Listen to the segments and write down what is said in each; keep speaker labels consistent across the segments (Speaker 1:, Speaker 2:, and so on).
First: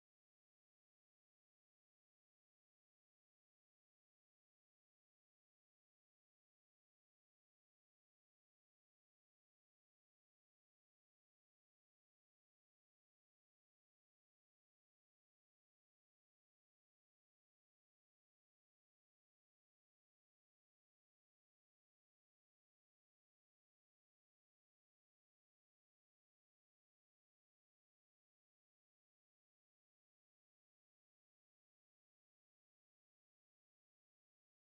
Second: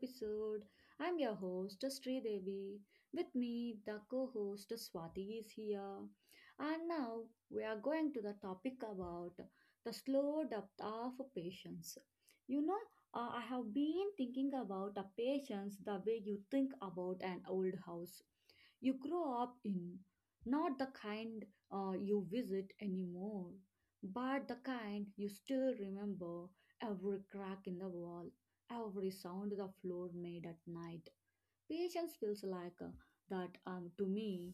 Speaker 1: episode. I'm your host Sri Devi. With me, the co-host Swati is here. And now we are going to the topic about the slow depth of patience. You know, I have been thinking about a patience the way you think about an old house you grow up in, not the kind you visit anymore, but the kind you still remember. Every crack in the wall, every sound the floor made at night. Patience feels like that to me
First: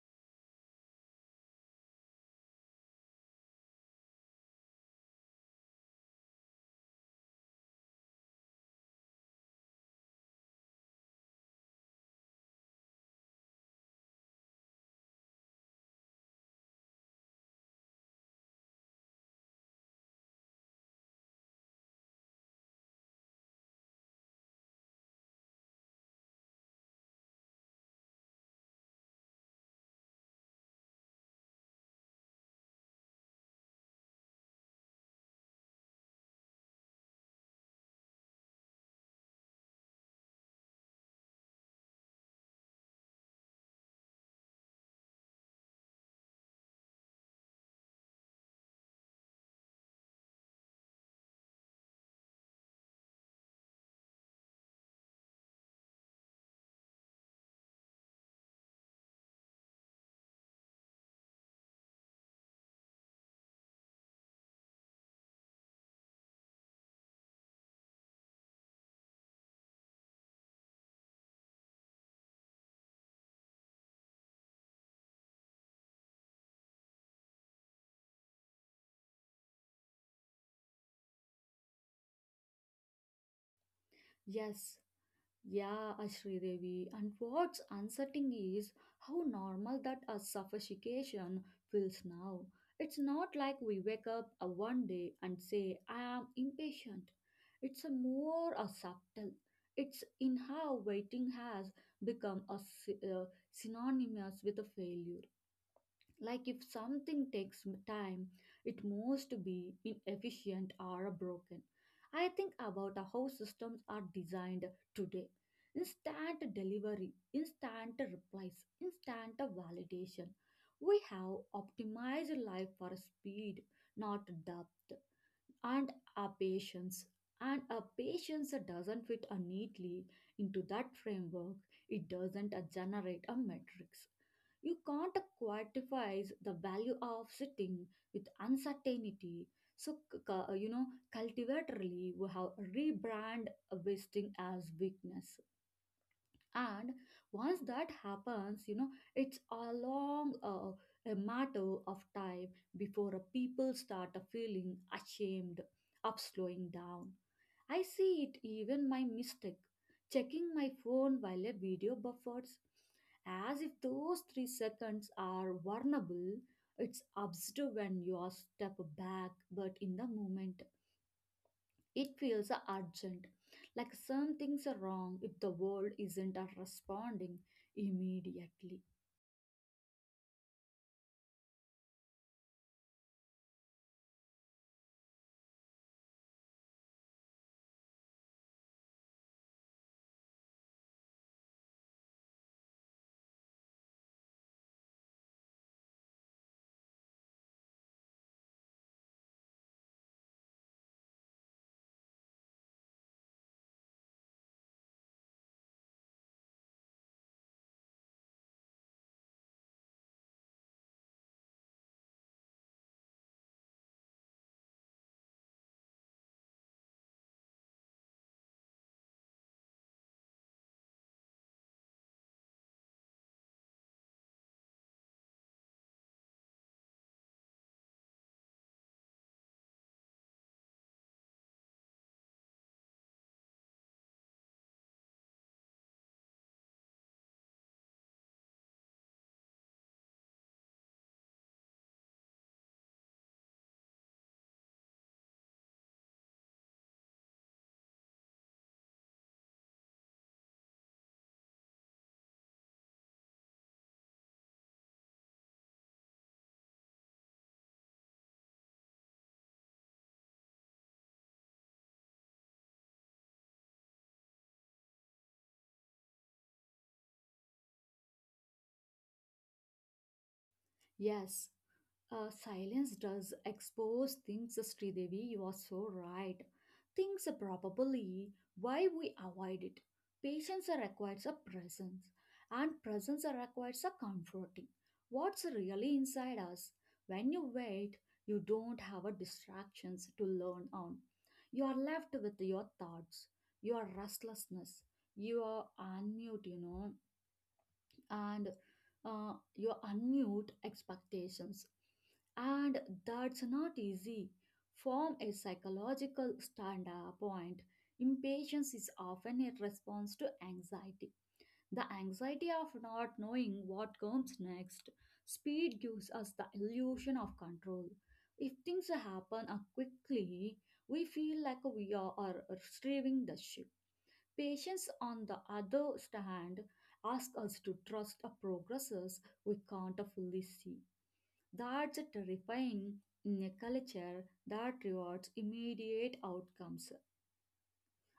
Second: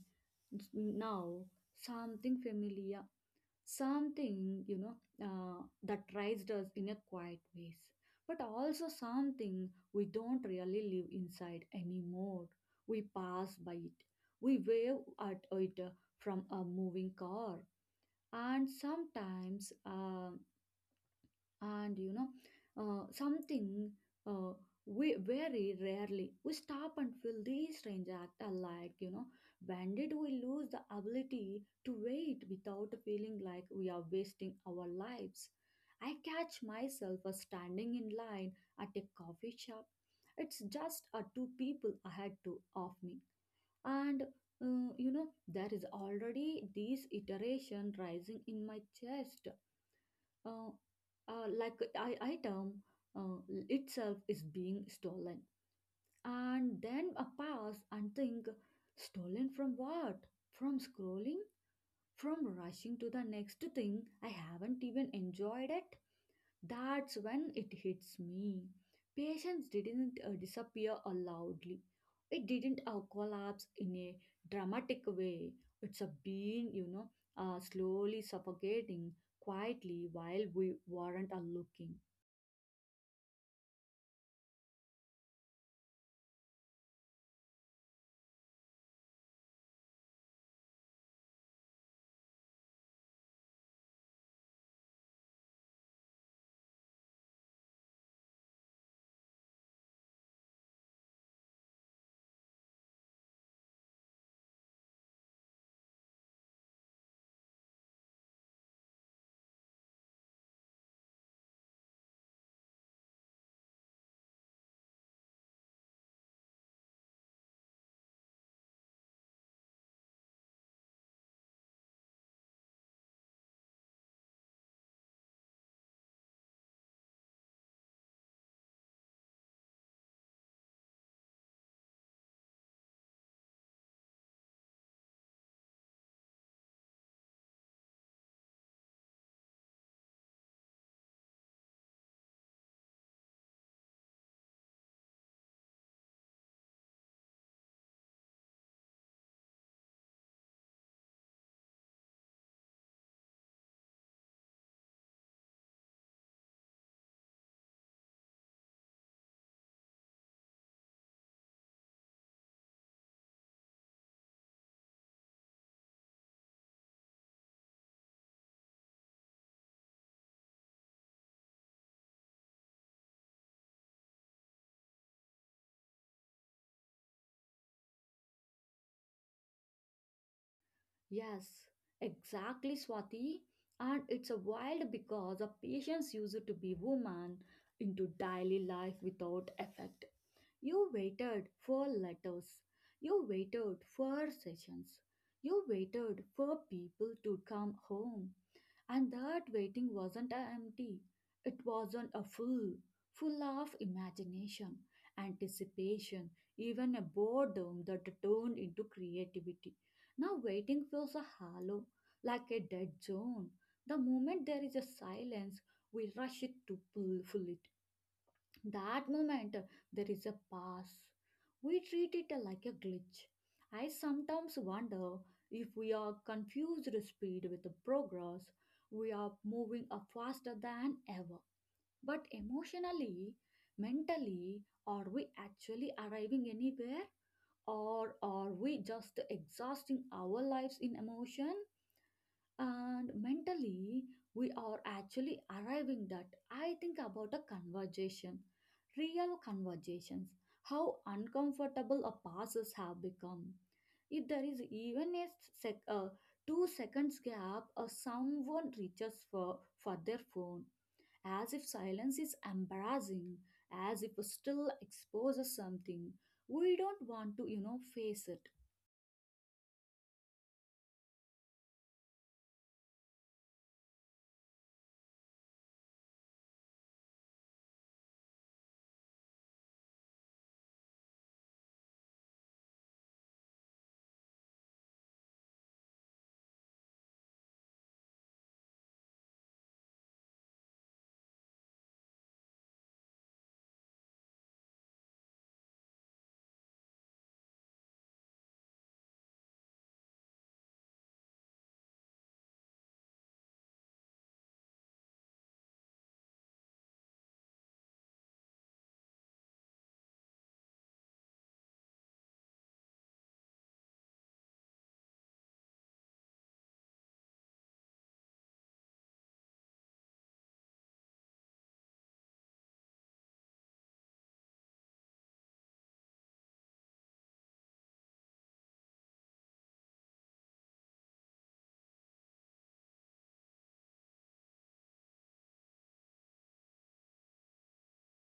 Speaker 1: now, something familiar, something that raised us in a quiet ways, but also something we don't really live inside anymore. We pass by it, we wave at it from a moving car, and sometimes. And you know something uh, we very rarely we stop and feel these strange act are, like when did we lose the ability to wait without feeling like we are wasting our lives? I catch myself standing in line at a coffee shop. It's just two people ahead to of me, and there is already this iteration rising in my chest, uh, like I, item uh, itself is being stolen. And then a pause and think, stolen from what? From scrolling, from rushing to the next thing. I haven't even enjoyed it. That's when it hits me. Patience didn't disappear loudly. It didn't collapse in a dramatic way. It's a been, slowly suffocating quietly while we weren't looking.
Speaker 2: Yes, yeah, Ashri Devi. And what's unsettling is how normal that a suffocation feels now. It's not like we wake up one day and say, I am impatient. It's a more a subtle. It's in how waiting has become a synonymous with a failure. Like if something takes time, it must be inefficient or broken. I think about how systems are designed today. Instant delivery, instant replies, instant validation. We have optimized life for speed, not depth and a patience. And a patience doesn't fit a neatly into that framework. It doesn't generate a matrix. You can't quantify the value of sitting with uncertainty. So, cultivatorily, we have rebrand wasting as weakness. And once that happens, it's a long a matter of time before a people start a feeling ashamed of slowing down. I see it even my mistake, checking my phone while a video buffers, as if those 3 seconds are vulnerable. It's absurd when you are step back, but in the moment. It feels urgent, like something's wrong if the world isn't responding immediately.
Speaker 1: Yes, exactly, Swati. And it's a wild because a patience used to be woman into daily life without effect. You waited for letters. You waited for sessions. You waited for people to come home. And that waiting wasn't a empty. It wasn't a full, full of imagination, anticipation, even a boredom that turned into creativity. Now waiting feels a hollow, like a dead zone. The moment there is a silence, we rush it to fill it. That moment, there is a pass. We treat it like a glitch. I sometimes wonder if we are confused speed with the progress. We are moving up faster than ever. But emotionally, mentally, are we actually arriving anywhere? Or are we just exhausting our lives in emotion? And mentally we are actually arriving, that I think about a conversation, real conversations, how uncomfortable our passes have become. If there is even a sec- uh, 2 seconds gap, or someone reaches for their phone, as if silence is embarrassing, as if it still exposes something we don't want to face it.
Speaker 2: Yes, silence does expose things, Sridevi. You are so right. Things are probably why we avoid it. Patience are requires a presence, and presence are requires a comforting. What's really inside us? When you wait, you don't have a distractions to learn on. You are left with your thoughts, your restlessness, your unmute, and your unmute expectations. And that's not easy. From a psychological standpoint, impatience is often a response to anxiety. The anxiety of not knowing what comes next. Speed gives us the illusion of control. If things happen quickly, we feel like we are steering the ship. Patients, on the other hand, ask us to trust a progresses we can't fully see. That's a terrifying in a culture that rewards immediate outcomes.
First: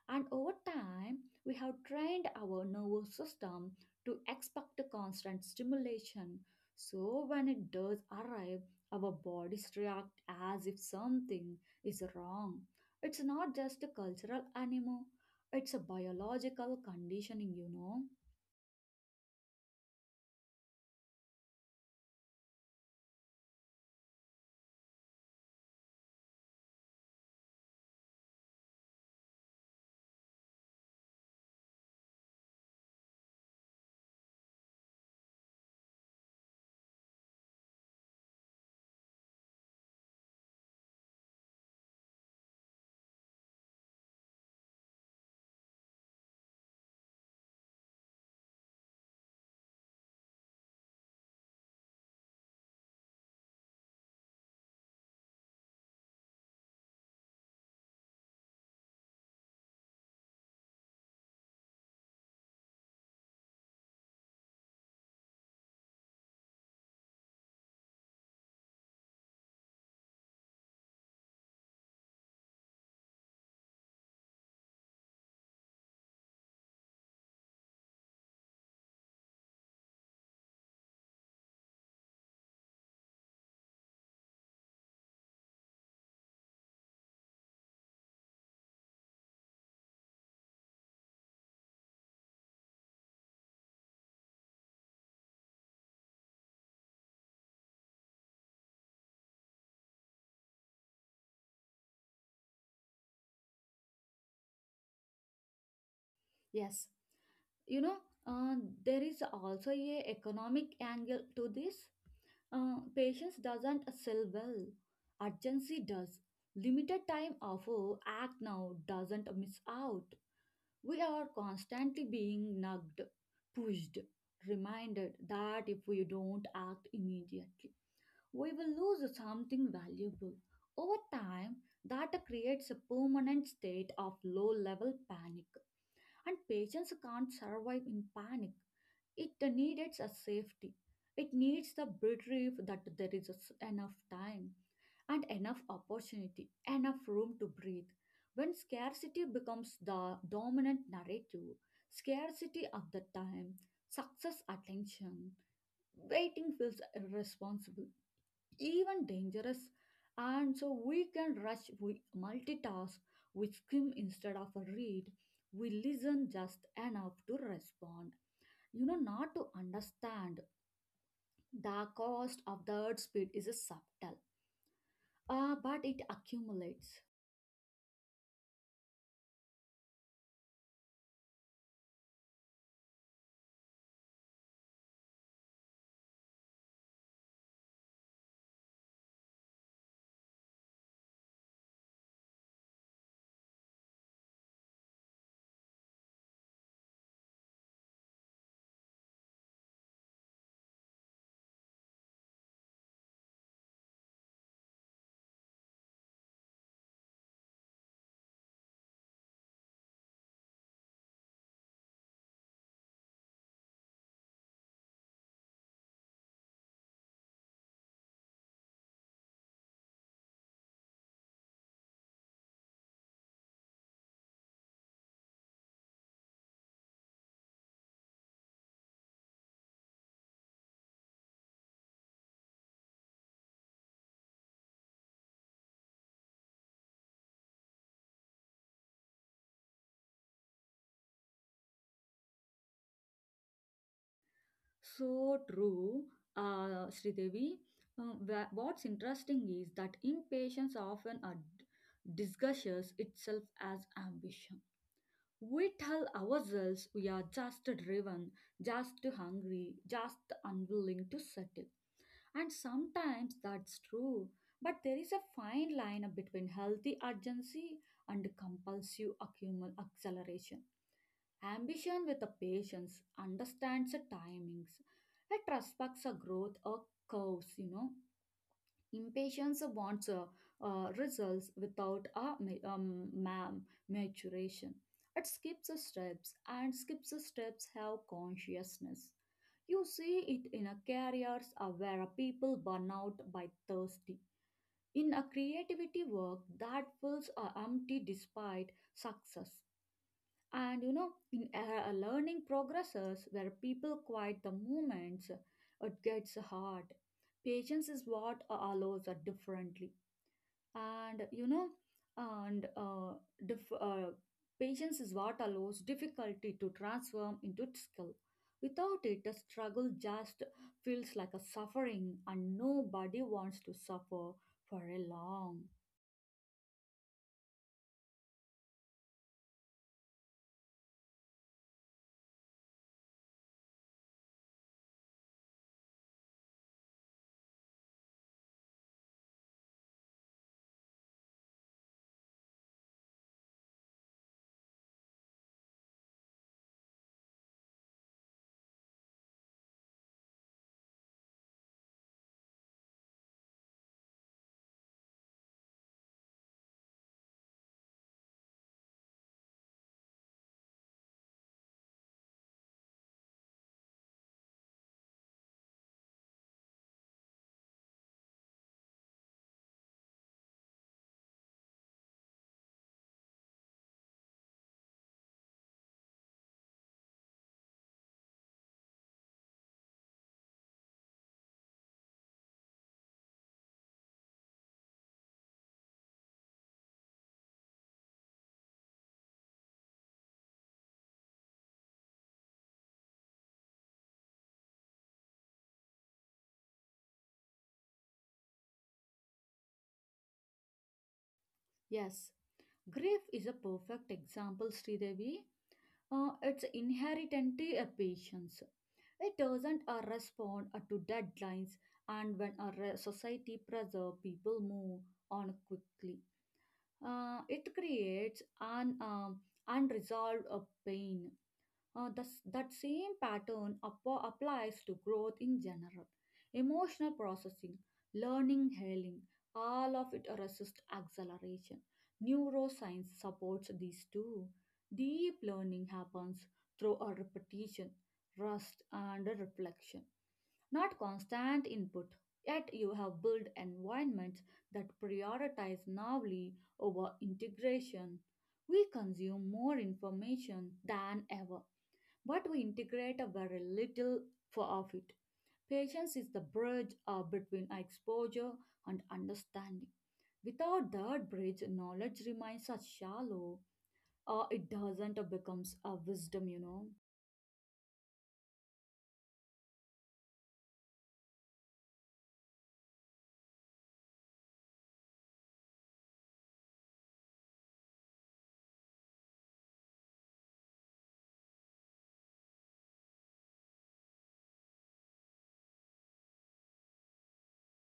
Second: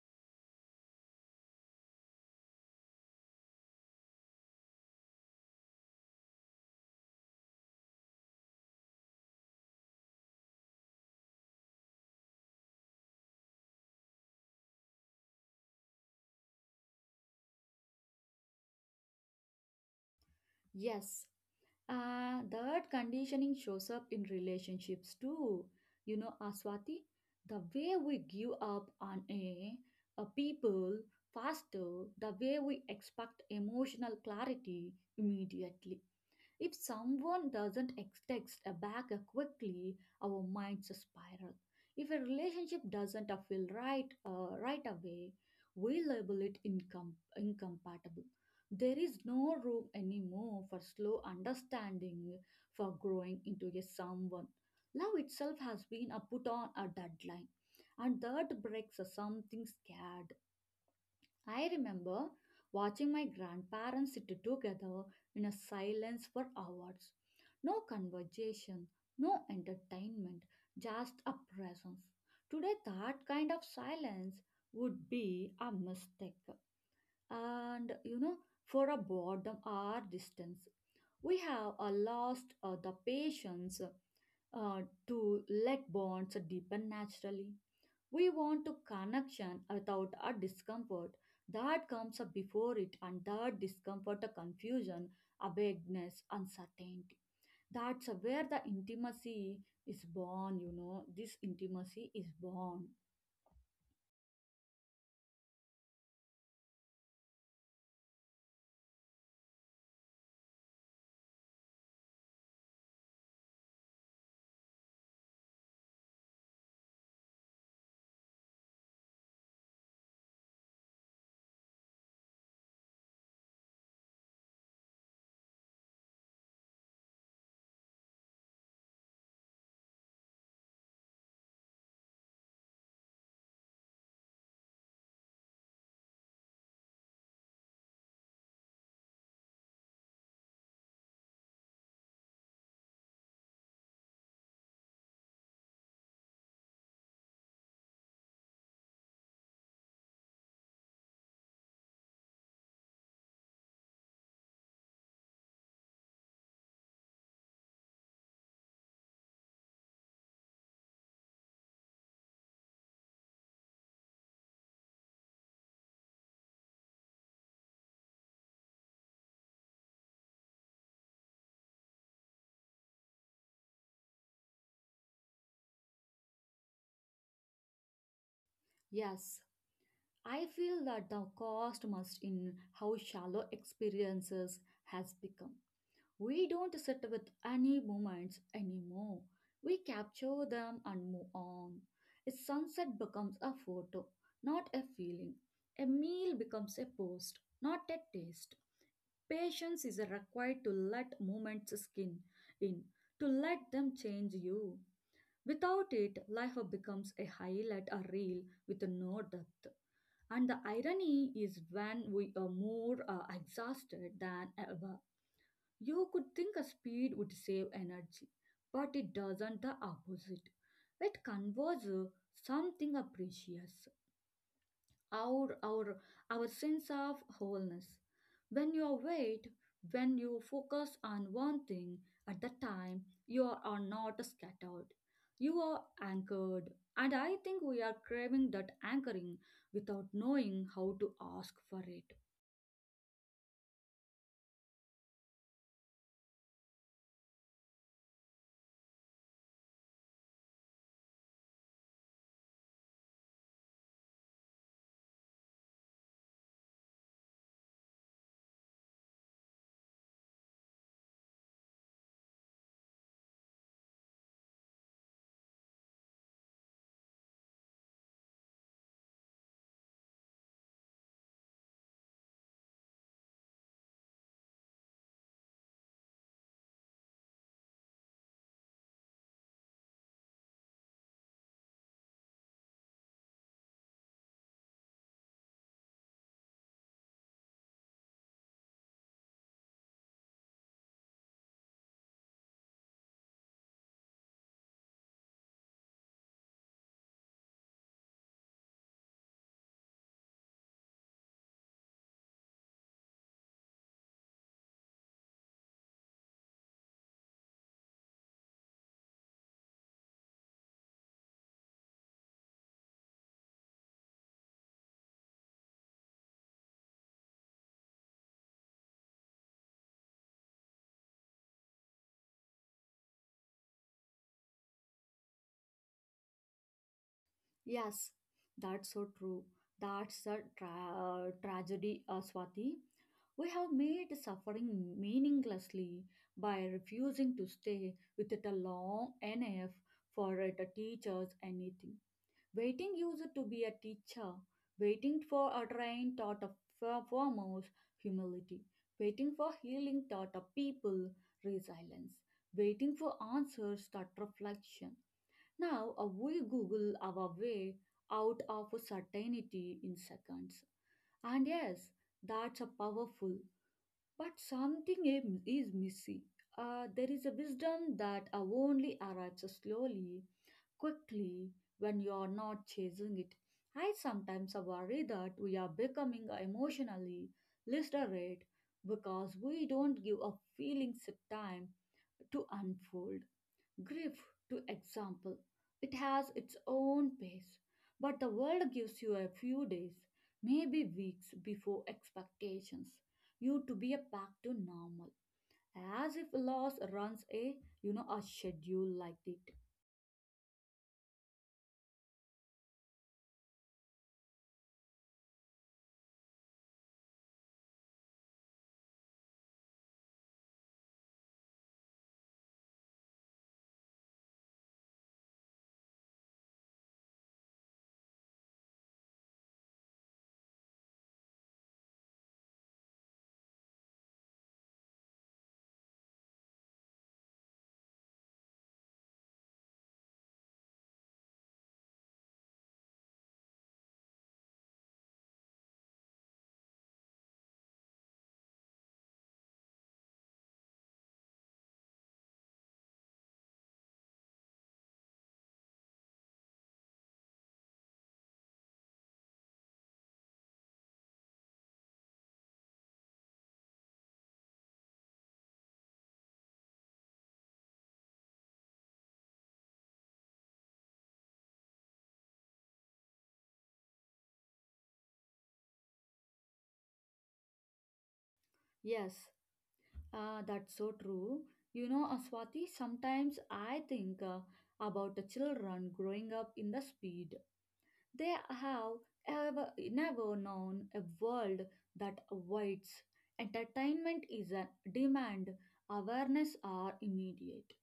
Speaker 2: And over time, we have trained our nervous system to expect a constant stimulation. So when it does arrive, our bodies react as if something is wrong. It's not just a cultural animal, it's a biological conditioning.
Speaker 1: Yes. That conditioning shows up in relationships too. Swati, the way we give up on a people faster, the way we expect emotional clarity immediately. If someone doesn't text a back quickly, our minds spiral. If a relationship doesn't feel right right away, we label it incompatible. There is no room anymore for slow understanding, for growing into a someone. Love itself has been put on a deadline, and that breaks something scared. I remember watching my grandparents sit together in a silence for hours. No conversation, no entertainment, just a presence. Today, that kind of silence would be a mistake. And for a boredom or distance, we have lost the patience uh, to let bonds deepen naturally. We want to connection without a discomfort that comes up before it, and that discomfort a confusion, a vagueness, uncertainty. That's where the intimacy is born, This intimacy is born.
Speaker 2: Yes, you know, uh, there is also a economic angle to this. Patience doesn't sell well. Urgency does. Limited time offer, act now doesn't miss out. We are constantly being nagged, pushed, reminded that if we don't act immediately, we will lose something valuable. Over time, that creates a permanent state of low level panic and patients can't survive in panic. It needs a safety. It needs the belief that there is enough time and enough opportunity, enough room to breathe. When scarcity becomes the dominant narrative, scarcity of the time, success attention, waiting feels irresponsible even dangerous. And so we can rush, we multitask, we skim instead of read, we listen just enough to respond. Not to understand the cost of the speed is subtle, but it accumulates.
Speaker 1: Yes, I feel that the cost must in how shallow experiences has become. We don't sit with any moments anymore. We capture them and move on. A sunset becomes a photo, not a feeling. A meal becomes a post, not a taste. Patience is required to let moments skin in, to let them change you. Without it, life becomes a highlight, a reel with no depth. And the irony is when we are more exhausted than ever. You could think a speed would save energy, but it doesn't the opposite. It conveys something precious, our, our, our sense of wholeness. When you wait, when you focus on one thing at the time, you are not scattered. You are anchored. And I think we are craving that anchoring without knowing how to ask for it.
Speaker 2: So true, Sridevi. What's interesting is that impatience often disguises itself as ambition. We tell ourselves we are just driven, just hungry, just unwilling to settle. And sometimes that's true. But there is a fine line between healthy urgency and compulsive accumul acceleration. Ambition with a patience understands the timings. It respects a growth or curves. Impatience wants results without a maturation. It skips the steps, and skips the steps have consciousness. You see it in a careers where people burn out by thirsty. In a creativity work that feels empty despite success. And in a learning progresses where people quiet the moments, it gets hard. Patience is what allows it differently and you know and dif- patience is what allows difficulty to transform into skill without it the struggle just feels like a suffering and nobody wants to suffer for a long.
Speaker 1: Yes, that's so true. That's a tragedy, Swati. We have made suffering meaninglessly by refusing to stay with it a long enough for it to teach us anything. Waiting user to be a teacher, waiting for a train taught a foremost humility, waiting for healing taught a people resilience, waiting for answers taught reflection. Now we Google our way out of certainty in seconds. And yes, that's a powerful, but something is missing. There is a wisdom that only arrives slowly, quickly, when you are not chasing it. I sometimes worry that we are becoming emotionally literate because we don't give our feelings time to unfold. Grief, to example, it has its own pace, but the world gives you a few days, maybe weeks before expectations, you to be back to normal, as if loss runs a a schedule like it.
Speaker 2: Yes, grief is a perfect example, Sridevi. It's inherently a patience. It doesn't respond to deadlines, and when a society pressure people move on quickly. It creates an unresolved pain. That same pattern applies to growth in general. Emotional processing, learning, healing, all of it resist acceleration. Neuroscience supports these too. Deep learning happens through a repetition, rest, and a reflection not constant input. Yet you have built environments that prioritize novelty over integration. We consume more information than ever, but we integrate a very little for of it. Patience is the bridge between exposure and understanding. Without that bridge, knowledge remains as shallow or it doesn't becomes a wisdom.
Speaker 1: Yes, that's so true. You know, uh, Sometimes I think about the children growing up in the speed. They have never known a world that awaits. Entertainment is a demand, awareness are immediate.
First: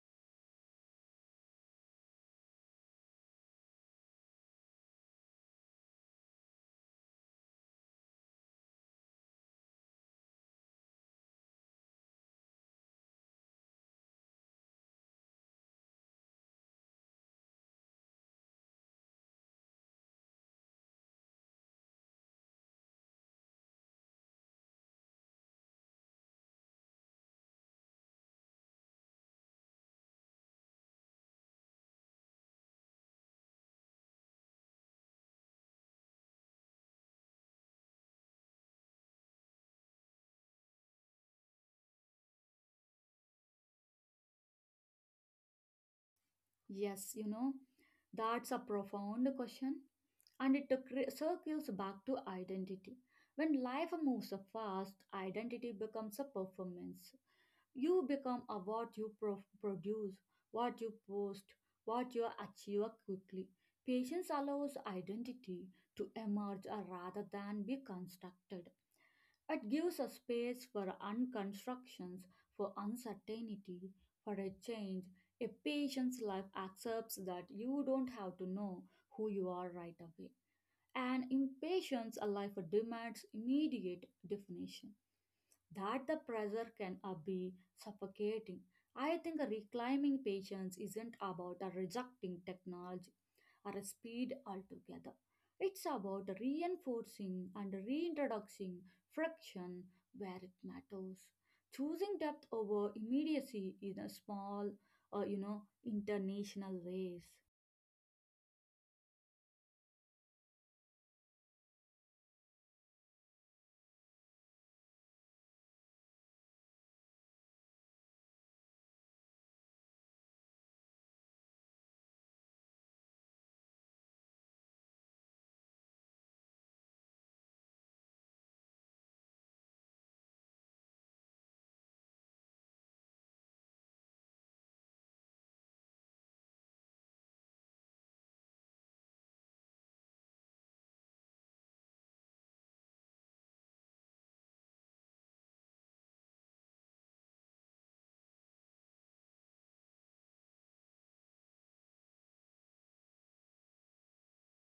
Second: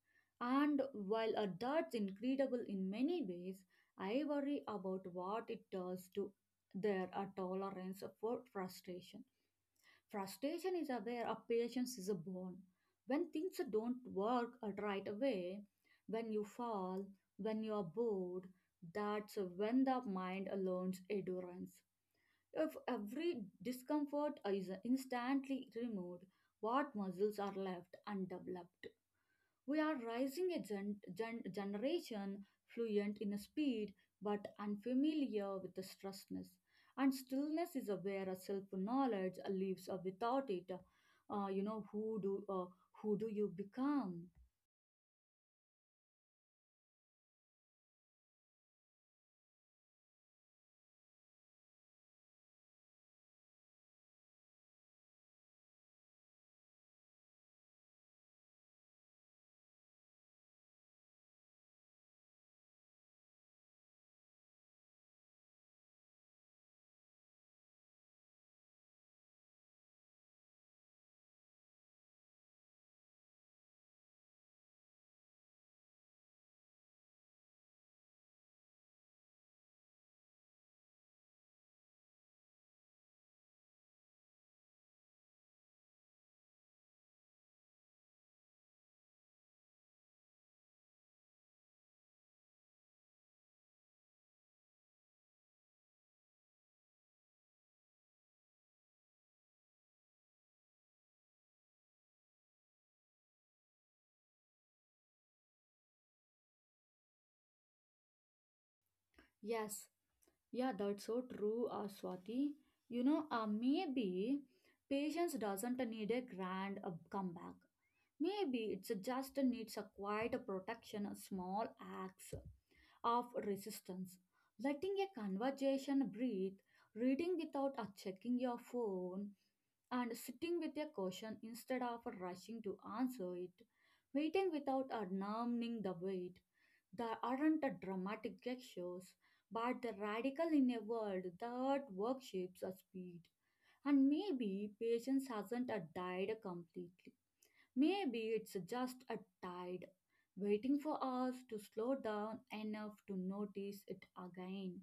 Speaker 1: And while that's incredible in many ways, I worry about what it does to their tolerance for frustration. Frustration is a where a patience is a born. When things don't work out right away, when you fall, when you are bored, that's when the mind learns endurance. If every discomfort is instantly removed, what muscles are left undeveloped? We are rising a generation fluent in speed but unfamiliar with the stressness. And stillness is where a self-knowledge lives without it. Uh, you know, who do, uh, who do you become?
Speaker 2: Yes, that's a profound question, and it circles back to identity. When life moves so fast, identity becomes a performance. You become a what you produce, what you post, what you achieve quickly. Patience allows identity to emerge rather than be constructed. It gives a space for unconstructions, for uncertainty, for a change. A patient's life accepts that you don't have to know who you are right away. An impatient's life demands immediate definition. That the pressure can be suffocating. I think reclaiming patience isn't about rejecting technology or a speed altogether. It's about reinforcing and reintroducing friction where it matters. Choosing depth over immediacy in a small, international ways.
Speaker 1: Yes, yeah, that's so true, Swati. Maybe patience doesn't need a grand comeback. Maybe it's just needs a quiet protection, a small acts of resistance. Letting a conversation breathe, reading without a checking your phone, and sitting with a caution instead of rushing to answer it, waiting without a numbing the wait. There aren't the dramatic gestures, but the radical in a world that worships a speed. And maybe patience hasn't a died completely. Maybe it's just a tide waiting for us to slow down enough to notice it again.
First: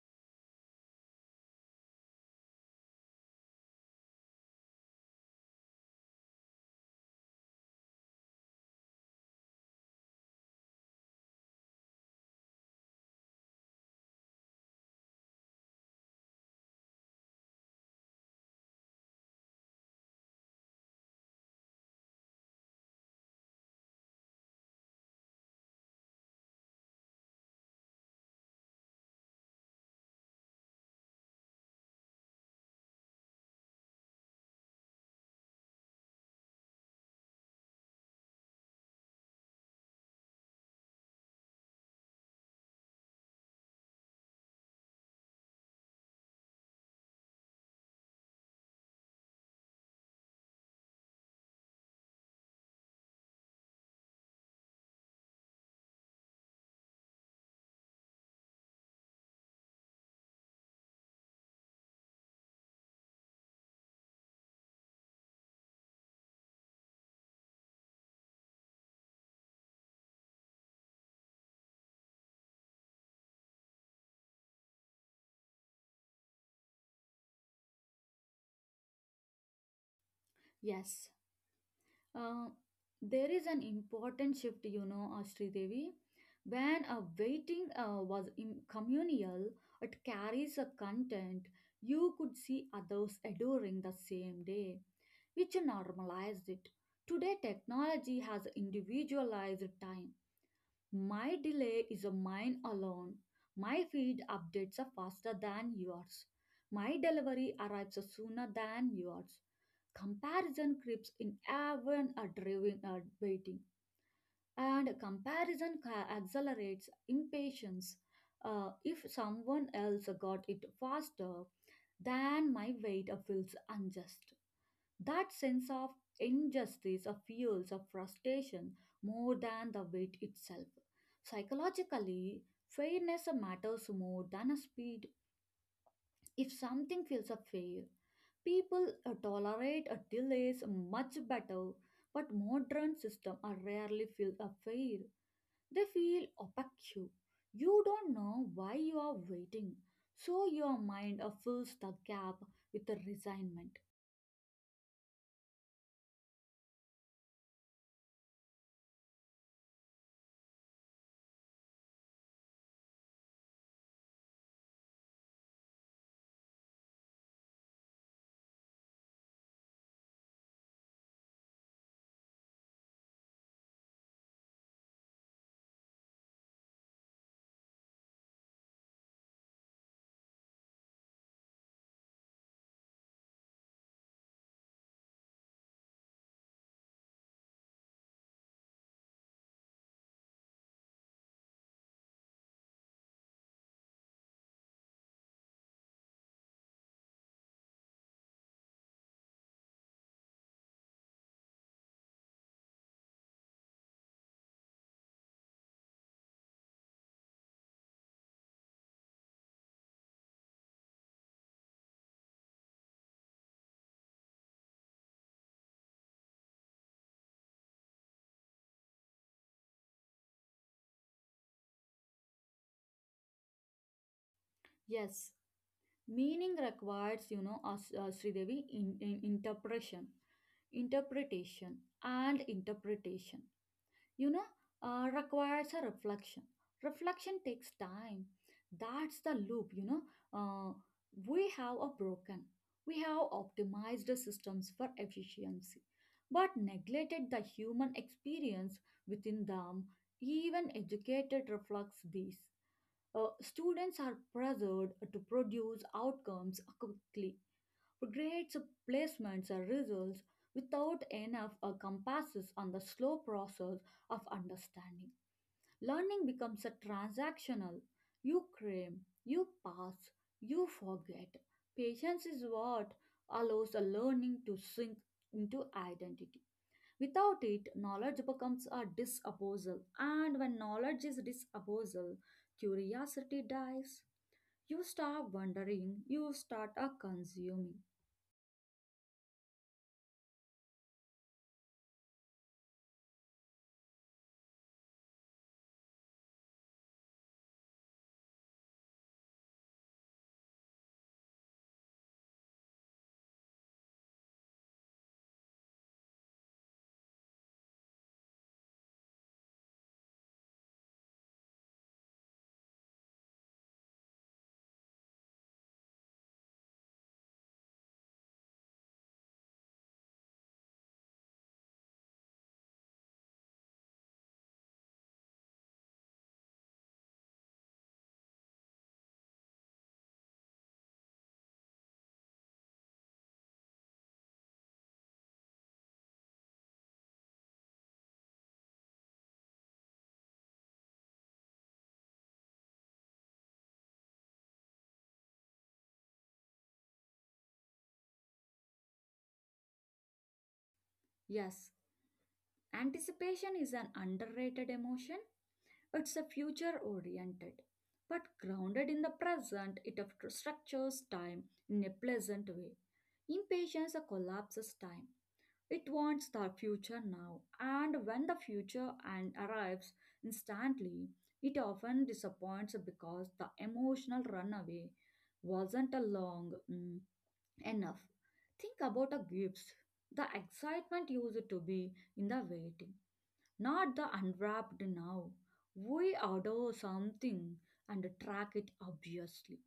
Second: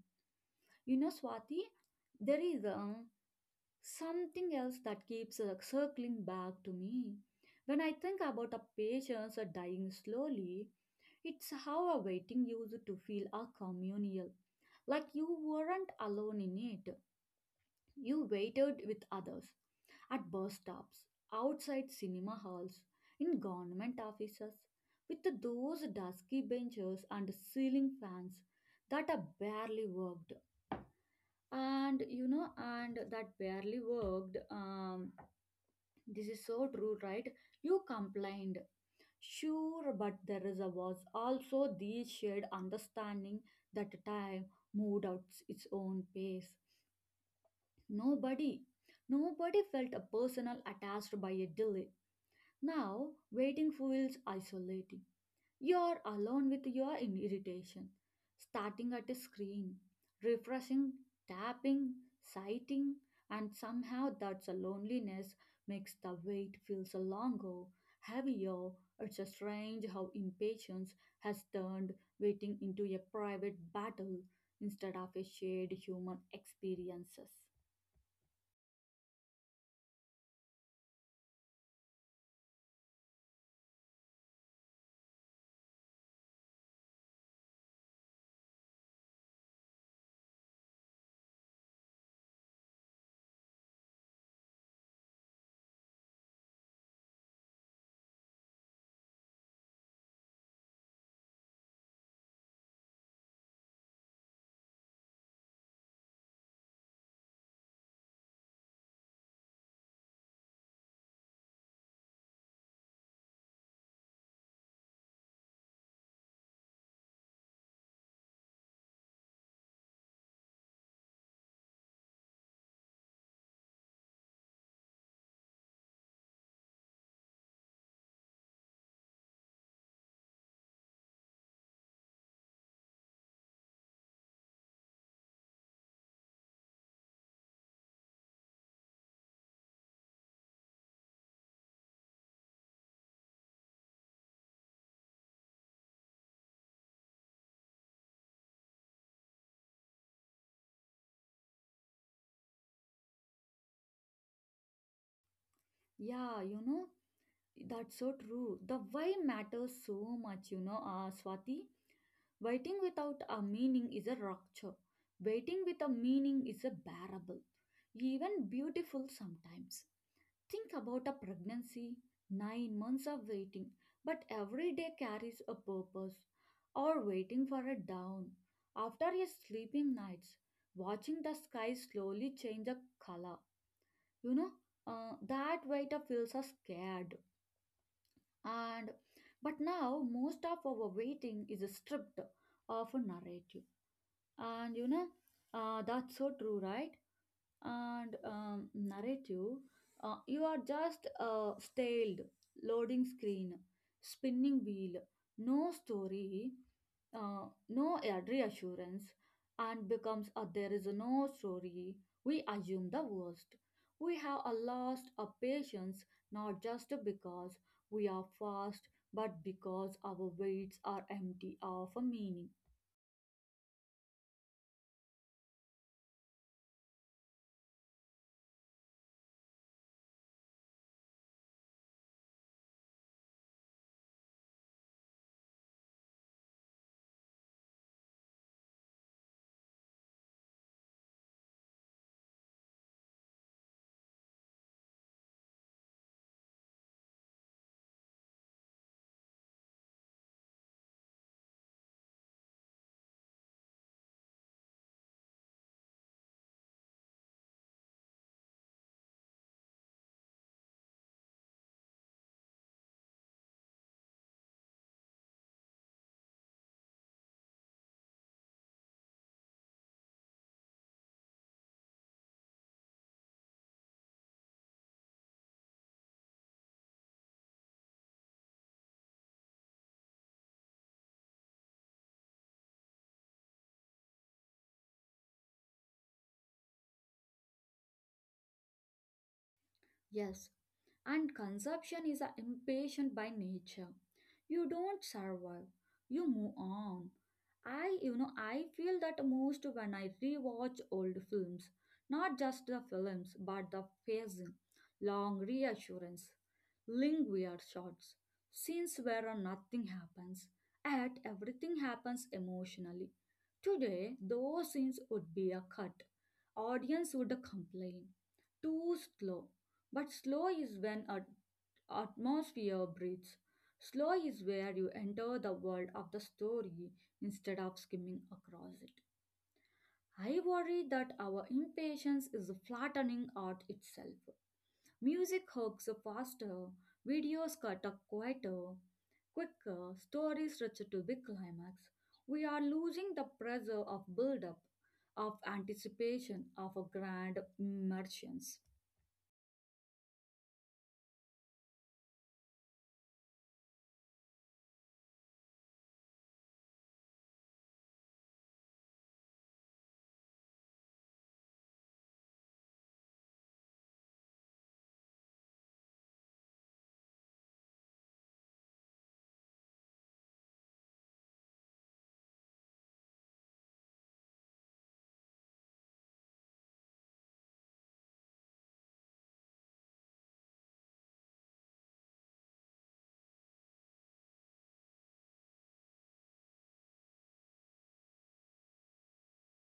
Speaker 1: You know, Swati, there is something else that keeps circling back to me. When I think about a patients dying slowly, it's how a waiting used to feel a communal, like you weren't alone in it. You waited with others at bus stops, outside cinema halls, in government offices, with those dusky benches and ceiling fans that are barely worked. And that barely worked. This is so true, right? You complained. Sure, but there is a, was also the shared understanding that time moved at its own pace. Nobody Nobody felt a personal attached by a delay. Now, waiting feels isolating. You're alone with your irritation. Starting at a screen, refreshing, tapping, sighting, and somehow that's a loneliness makes the wait feels longer, heavier. It's a strange how impatience has turned waiting into a private battle instead of a shared human experiences.
Speaker 2: Yes, Uh, there is an important shift, Sridevi. When a waiting was communal, it carries a content you could see others adoring the same day, which normalized it. Today, technology has individualized time. My delay is a mine alone. My feed updates are faster than yours. My delivery arrives sooner than yours. Comparison creeps in even a driving or waiting, and comparison accelerates impatience. If someone else got it faster, then my wait feels unjust. That sense of injustice of fuels of frustration more than the wait itself. Psychologically, fairness matters more than a speed. If something feels a failure, people tolerate a delays much better, but modern systems are rarely feel a fair. They feel opaque. You don't know why you are waiting, so your mind fills the gap with a resignment.
Speaker 1: Yeah, that's so true. The why matters so much, Swati. Waiting without a meaning is a rupture. Waiting with a meaning is a bearable, even beautiful sometimes. Think about a pregnancy, 9 months of waiting, but every day carries a purpose. Or waiting for a dawn, after a sleeping nights, watching the sky slowly change a color. You know, that waiter feels us scared and but now most of our waiting is stripped of a narrative, and that's so true, right? And narrative, you are just a stalled loading screen, spinning wheel, no story, no reassurance, and becomes a there is no story. We assume the worst. We have a lost a patience not just because we are fast, but because our weights are empty of a meaning.
Speaker 2: Yes, meaning requires as Sridevi in interpretation, interpretation and interpretation. you know, requires a reflection. Reflection takes time. That's the loop. Uh, we have a broken, we have optimized the systems for efficiency, but neglected the human experience within them. Even educated reflects this. Students are pressured to produce outcomes quickly. Regrets, placements, or results without enough compasses on the slow process of understanding. Learning becomes a transactional. You cram, you pass, you forget. Patience is what allows a learning to sink into identity. Without it, knowledge becomes a disposal, and when knowledge is disposal, curiosity dies. You stop wondering, you start a consuming.
Speaker 1: Yes, and consumption is a impatient by nature. You don't survive, you move on. I feel that most when I rewatch old films, not just the films, but the pacing, long reassurance, lingering shots, scenes where nothing happens, yet everything happens emotionally. Today, those scenes would be a cut. Audience would complain too slow. But slow is when a atmosphere breathes. Slow is where you enter the world of the story instead of skimming across it. I worry that our impatience is flattening art itself. Music hooks are faster, videos cut up quieter, quicker, stories richer to big climax. We are losing the pressure of build up, of anticipation, of a grand immersions.
Speaker 2: Yes, anticipation is an underrated emotion. It's a future oriented, but grounded in the present, it structures time in a pleasant way. Impatience collapses time. It wants the future now, and when the future and arrives instantly, it often disappoints because the emotional runaway wasn't a long enough. Think about a gift, the excitement used to be in the waiting not the unwrapped now. We order something and track it obviously.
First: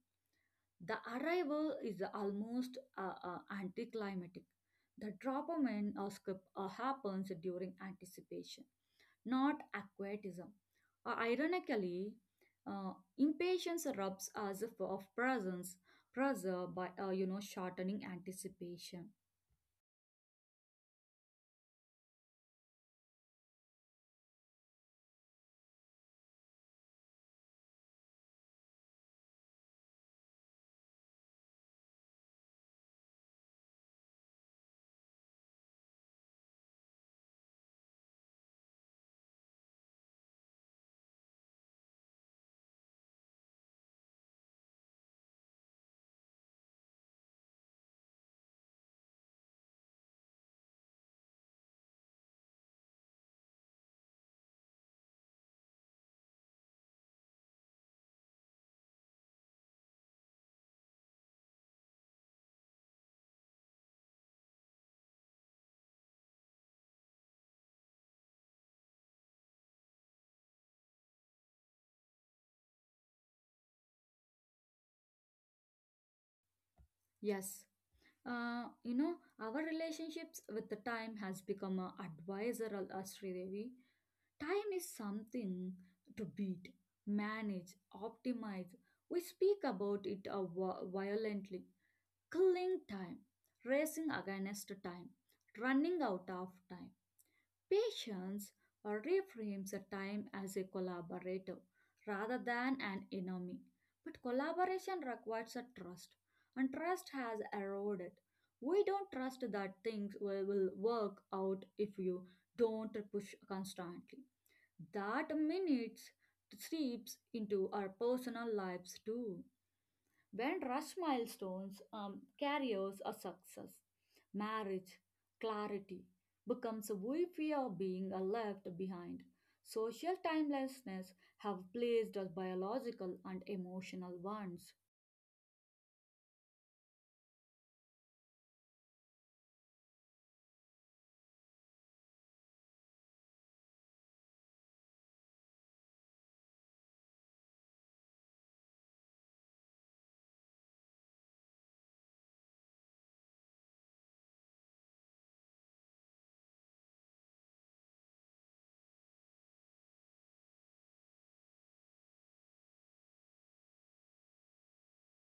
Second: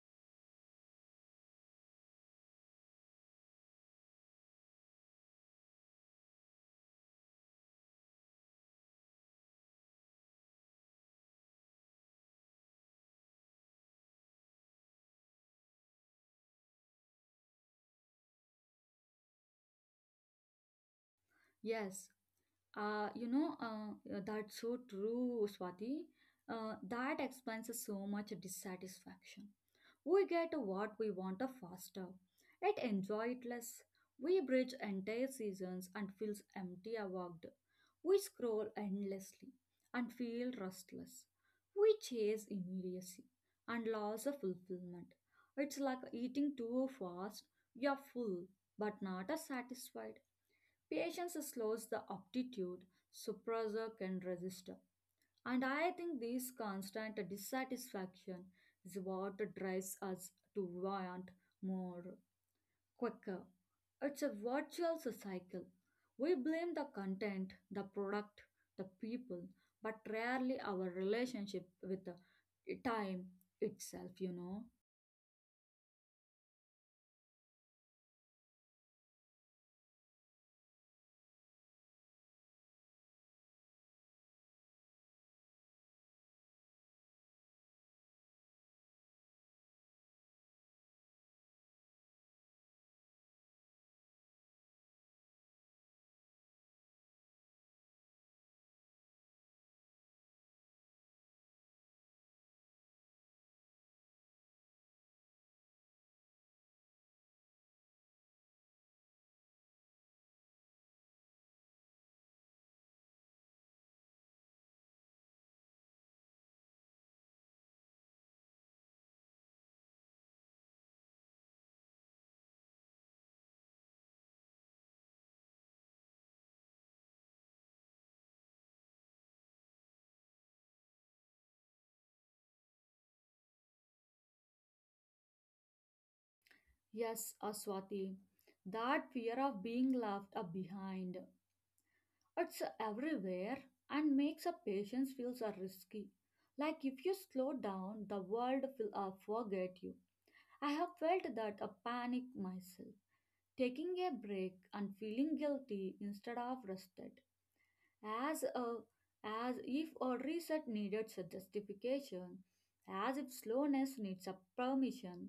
Speaker 2: The arrival is almost anticlimactic. The drop of an happens during anticipation, not aquatism. Ironically, impatience rubs us of presence, pressure by shortening anticipation.
Speaker 1: Yes, that's so true, Swati. That explains so much dissatisfaction. We get what we want faster, yet enjoy it less. We bridge entire seasons and feels empty award. We scroll endlessly and feel restless. We chase immediacy and loss of fulfillment. It's like eating too fast. You're full but not as satisfied. Patience slows the aptitude, suppressor can resist. And I think this constant dissatisfaction is what drives us to want more, quicker. It's a virtuous cycle. We blame the content, the product, the people, but rarely our relationship with the time itself,
Speaker 2: Yes. Our relationships with the time has become a advisor, Sridevi. Time is something to beat, manage, optimize. We speak about it violently, killing time, racing against time, running out of time. Patience or reframes the time as a collaborator rather than an enemy. But collaboration requires a trust, and trust has eroded. We don't trust that things will work out if you don't push constantly. That minutes seeps into our personal lives too. When rush milestones, careers, or success, marriage, clarity becomes a we fear being left behind. Social timelessness have placed us biological and emotional ones.
Speaker 1: Yes, Aswati, that fear of being left behind, it's everywhere and makes a patient's feels are risky. Like if you slow down, the world will forget you. I have felt that a panic myself. Taking a break and feeling guilty instead of rested, as a as if a reset needed a justification, as if slowness needs a permission.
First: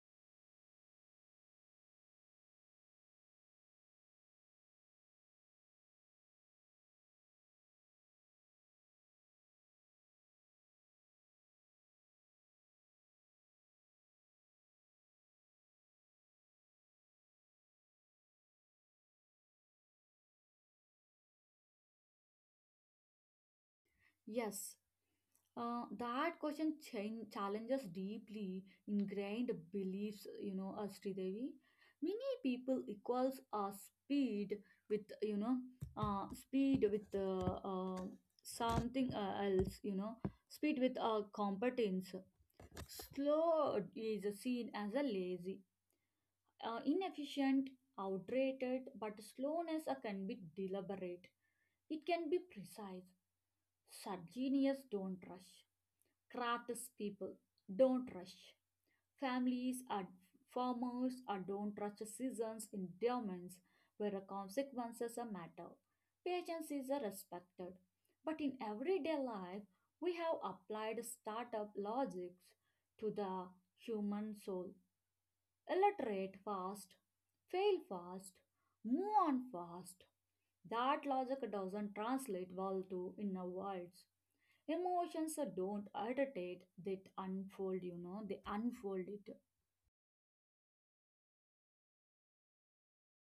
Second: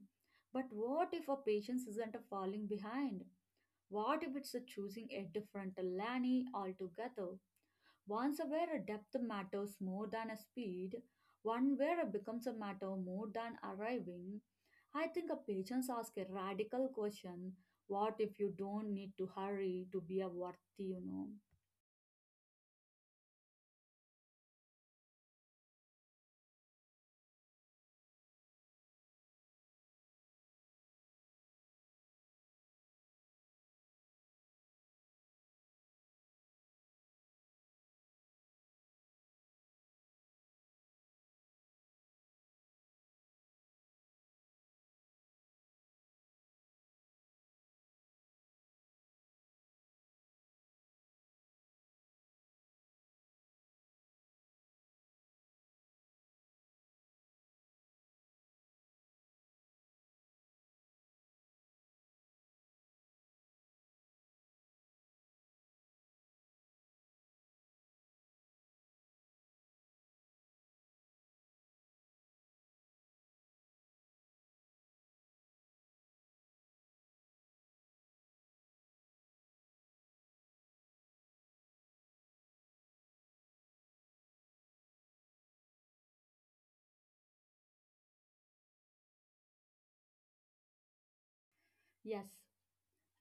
Speaker 1: But what if a patient isn't falling behind? What if it's choosing a different lane altogether? Once where a depth matters more than a speed, one where it becomes a matter more than arriving, I think a patients ask a radical question, what if you don't need to hurry to be a worthy, you know?
Speaker 2: Yes, That question challenges deeply ingrained beliefs, as Devi. Many people equals speed with, speed with something else, speed with competence. Slow is seen as a lazy, inefficient, outdated, but slowness can be deliberate. It can be precise. Such genius don't rush crafts people don't rush. Families are farmers are don't rush seasons in domains where the consequences are matter. Patience is a respected. But in everyday life, we have applied startup logics to the human soul. Illiterate fast, fail fast, move on fast. That logic doesn't translate well to inner worlds. Emotions don't irritate, they unfold, they unfold it.
Speaker 1: Yes,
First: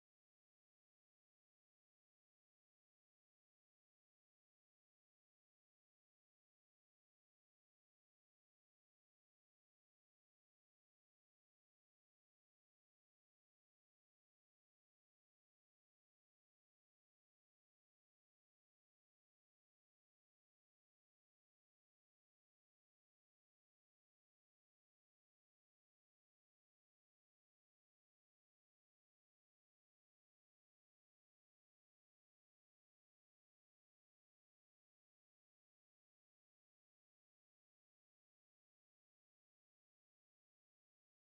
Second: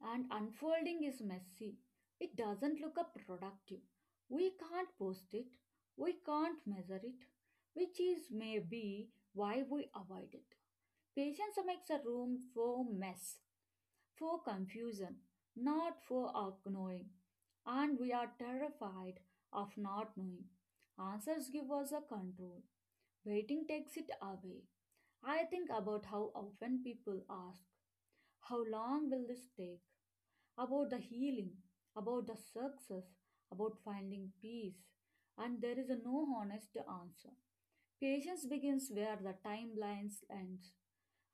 Speaker 1: and unfolding is messy. It doesn't look up productive. We can't post it, we can't measure it, which is maybe why we avoid it. Patience makes a room for mess, for confusion, not for ignoring. And we are terrified of not knowing. Answers give us a control, waiting takes it away. I think about how often people ask, how long will this take? About the healing, about the success, about finding peace, and there is a no honest answer. Patience begins where the timelines end,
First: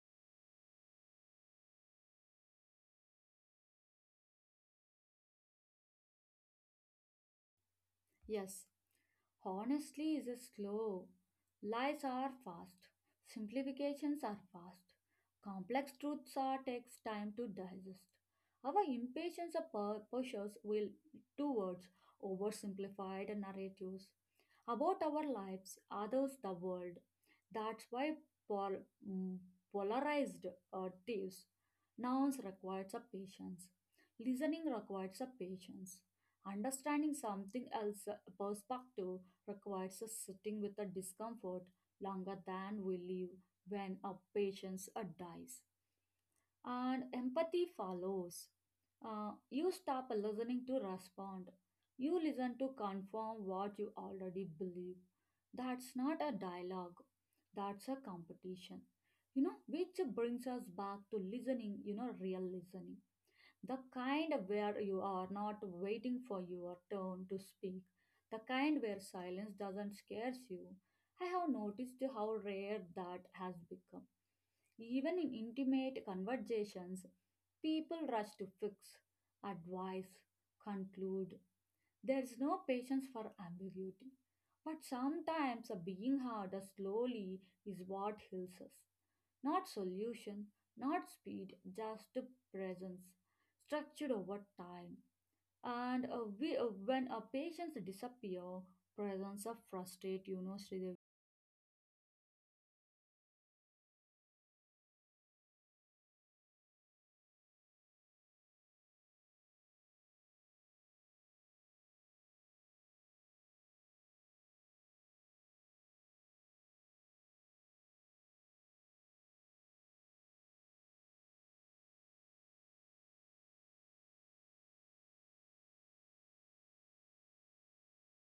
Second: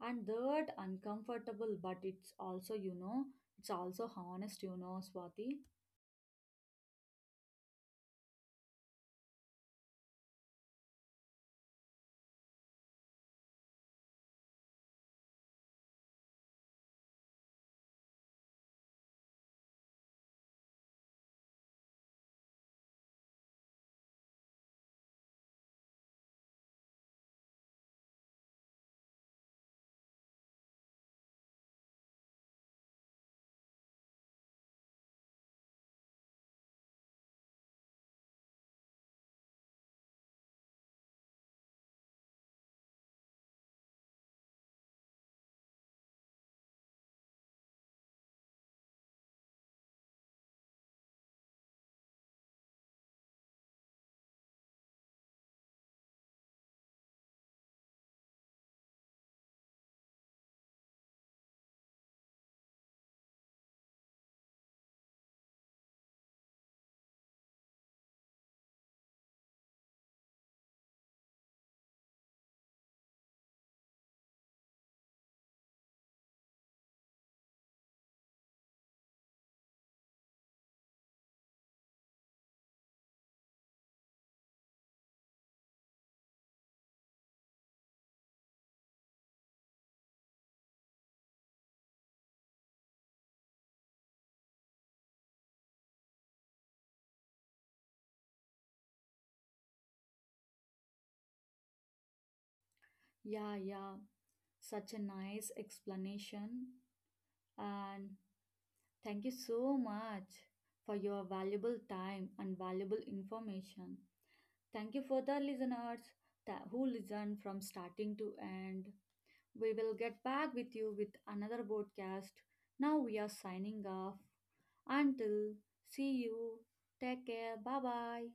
Speaker 1: and that uncomfortable, but it's also honest, Swati.
Speaker 2: Yes, honestly is slow. Lies are fast. Simplifications are fast. Complex truths are takes time to digest. Our impatience pushes will towards oversimplified narratives about our lives, others, the world. That's why pol- mm, polarized thieves nouns requires a patience. Listening requires a patience understanding something else perspective requires us sitting with the discomfort longer than we live when a patient dies. And empathy follows. You stop listening to respond. You listen to confirm what you already believe. That's not a dialogue, that's a competition. Which brings us back to listening, real listening the kind where you are not waiting for your turn to speak. The kind where silence doesn't scare you. I have noticed how rare that has become. Even in intimate conversations, people rush to fix, advise, conclude. There's no patience for ambiguity. But sometimes a being harder slowly is what heals us. Not solution, not speed, just presence, structured over time. And when a patience disappear, presence of frustrate, Sridevi.
Speaker 1: Yeah, yeah, such a nice explanation. And thank you so much for your valuable time and valuable information. Thank you for the listeners who listened from starting to end. We will get back with you with another broadcast. Now we are signing off. Until, see you. Take care, bye bye.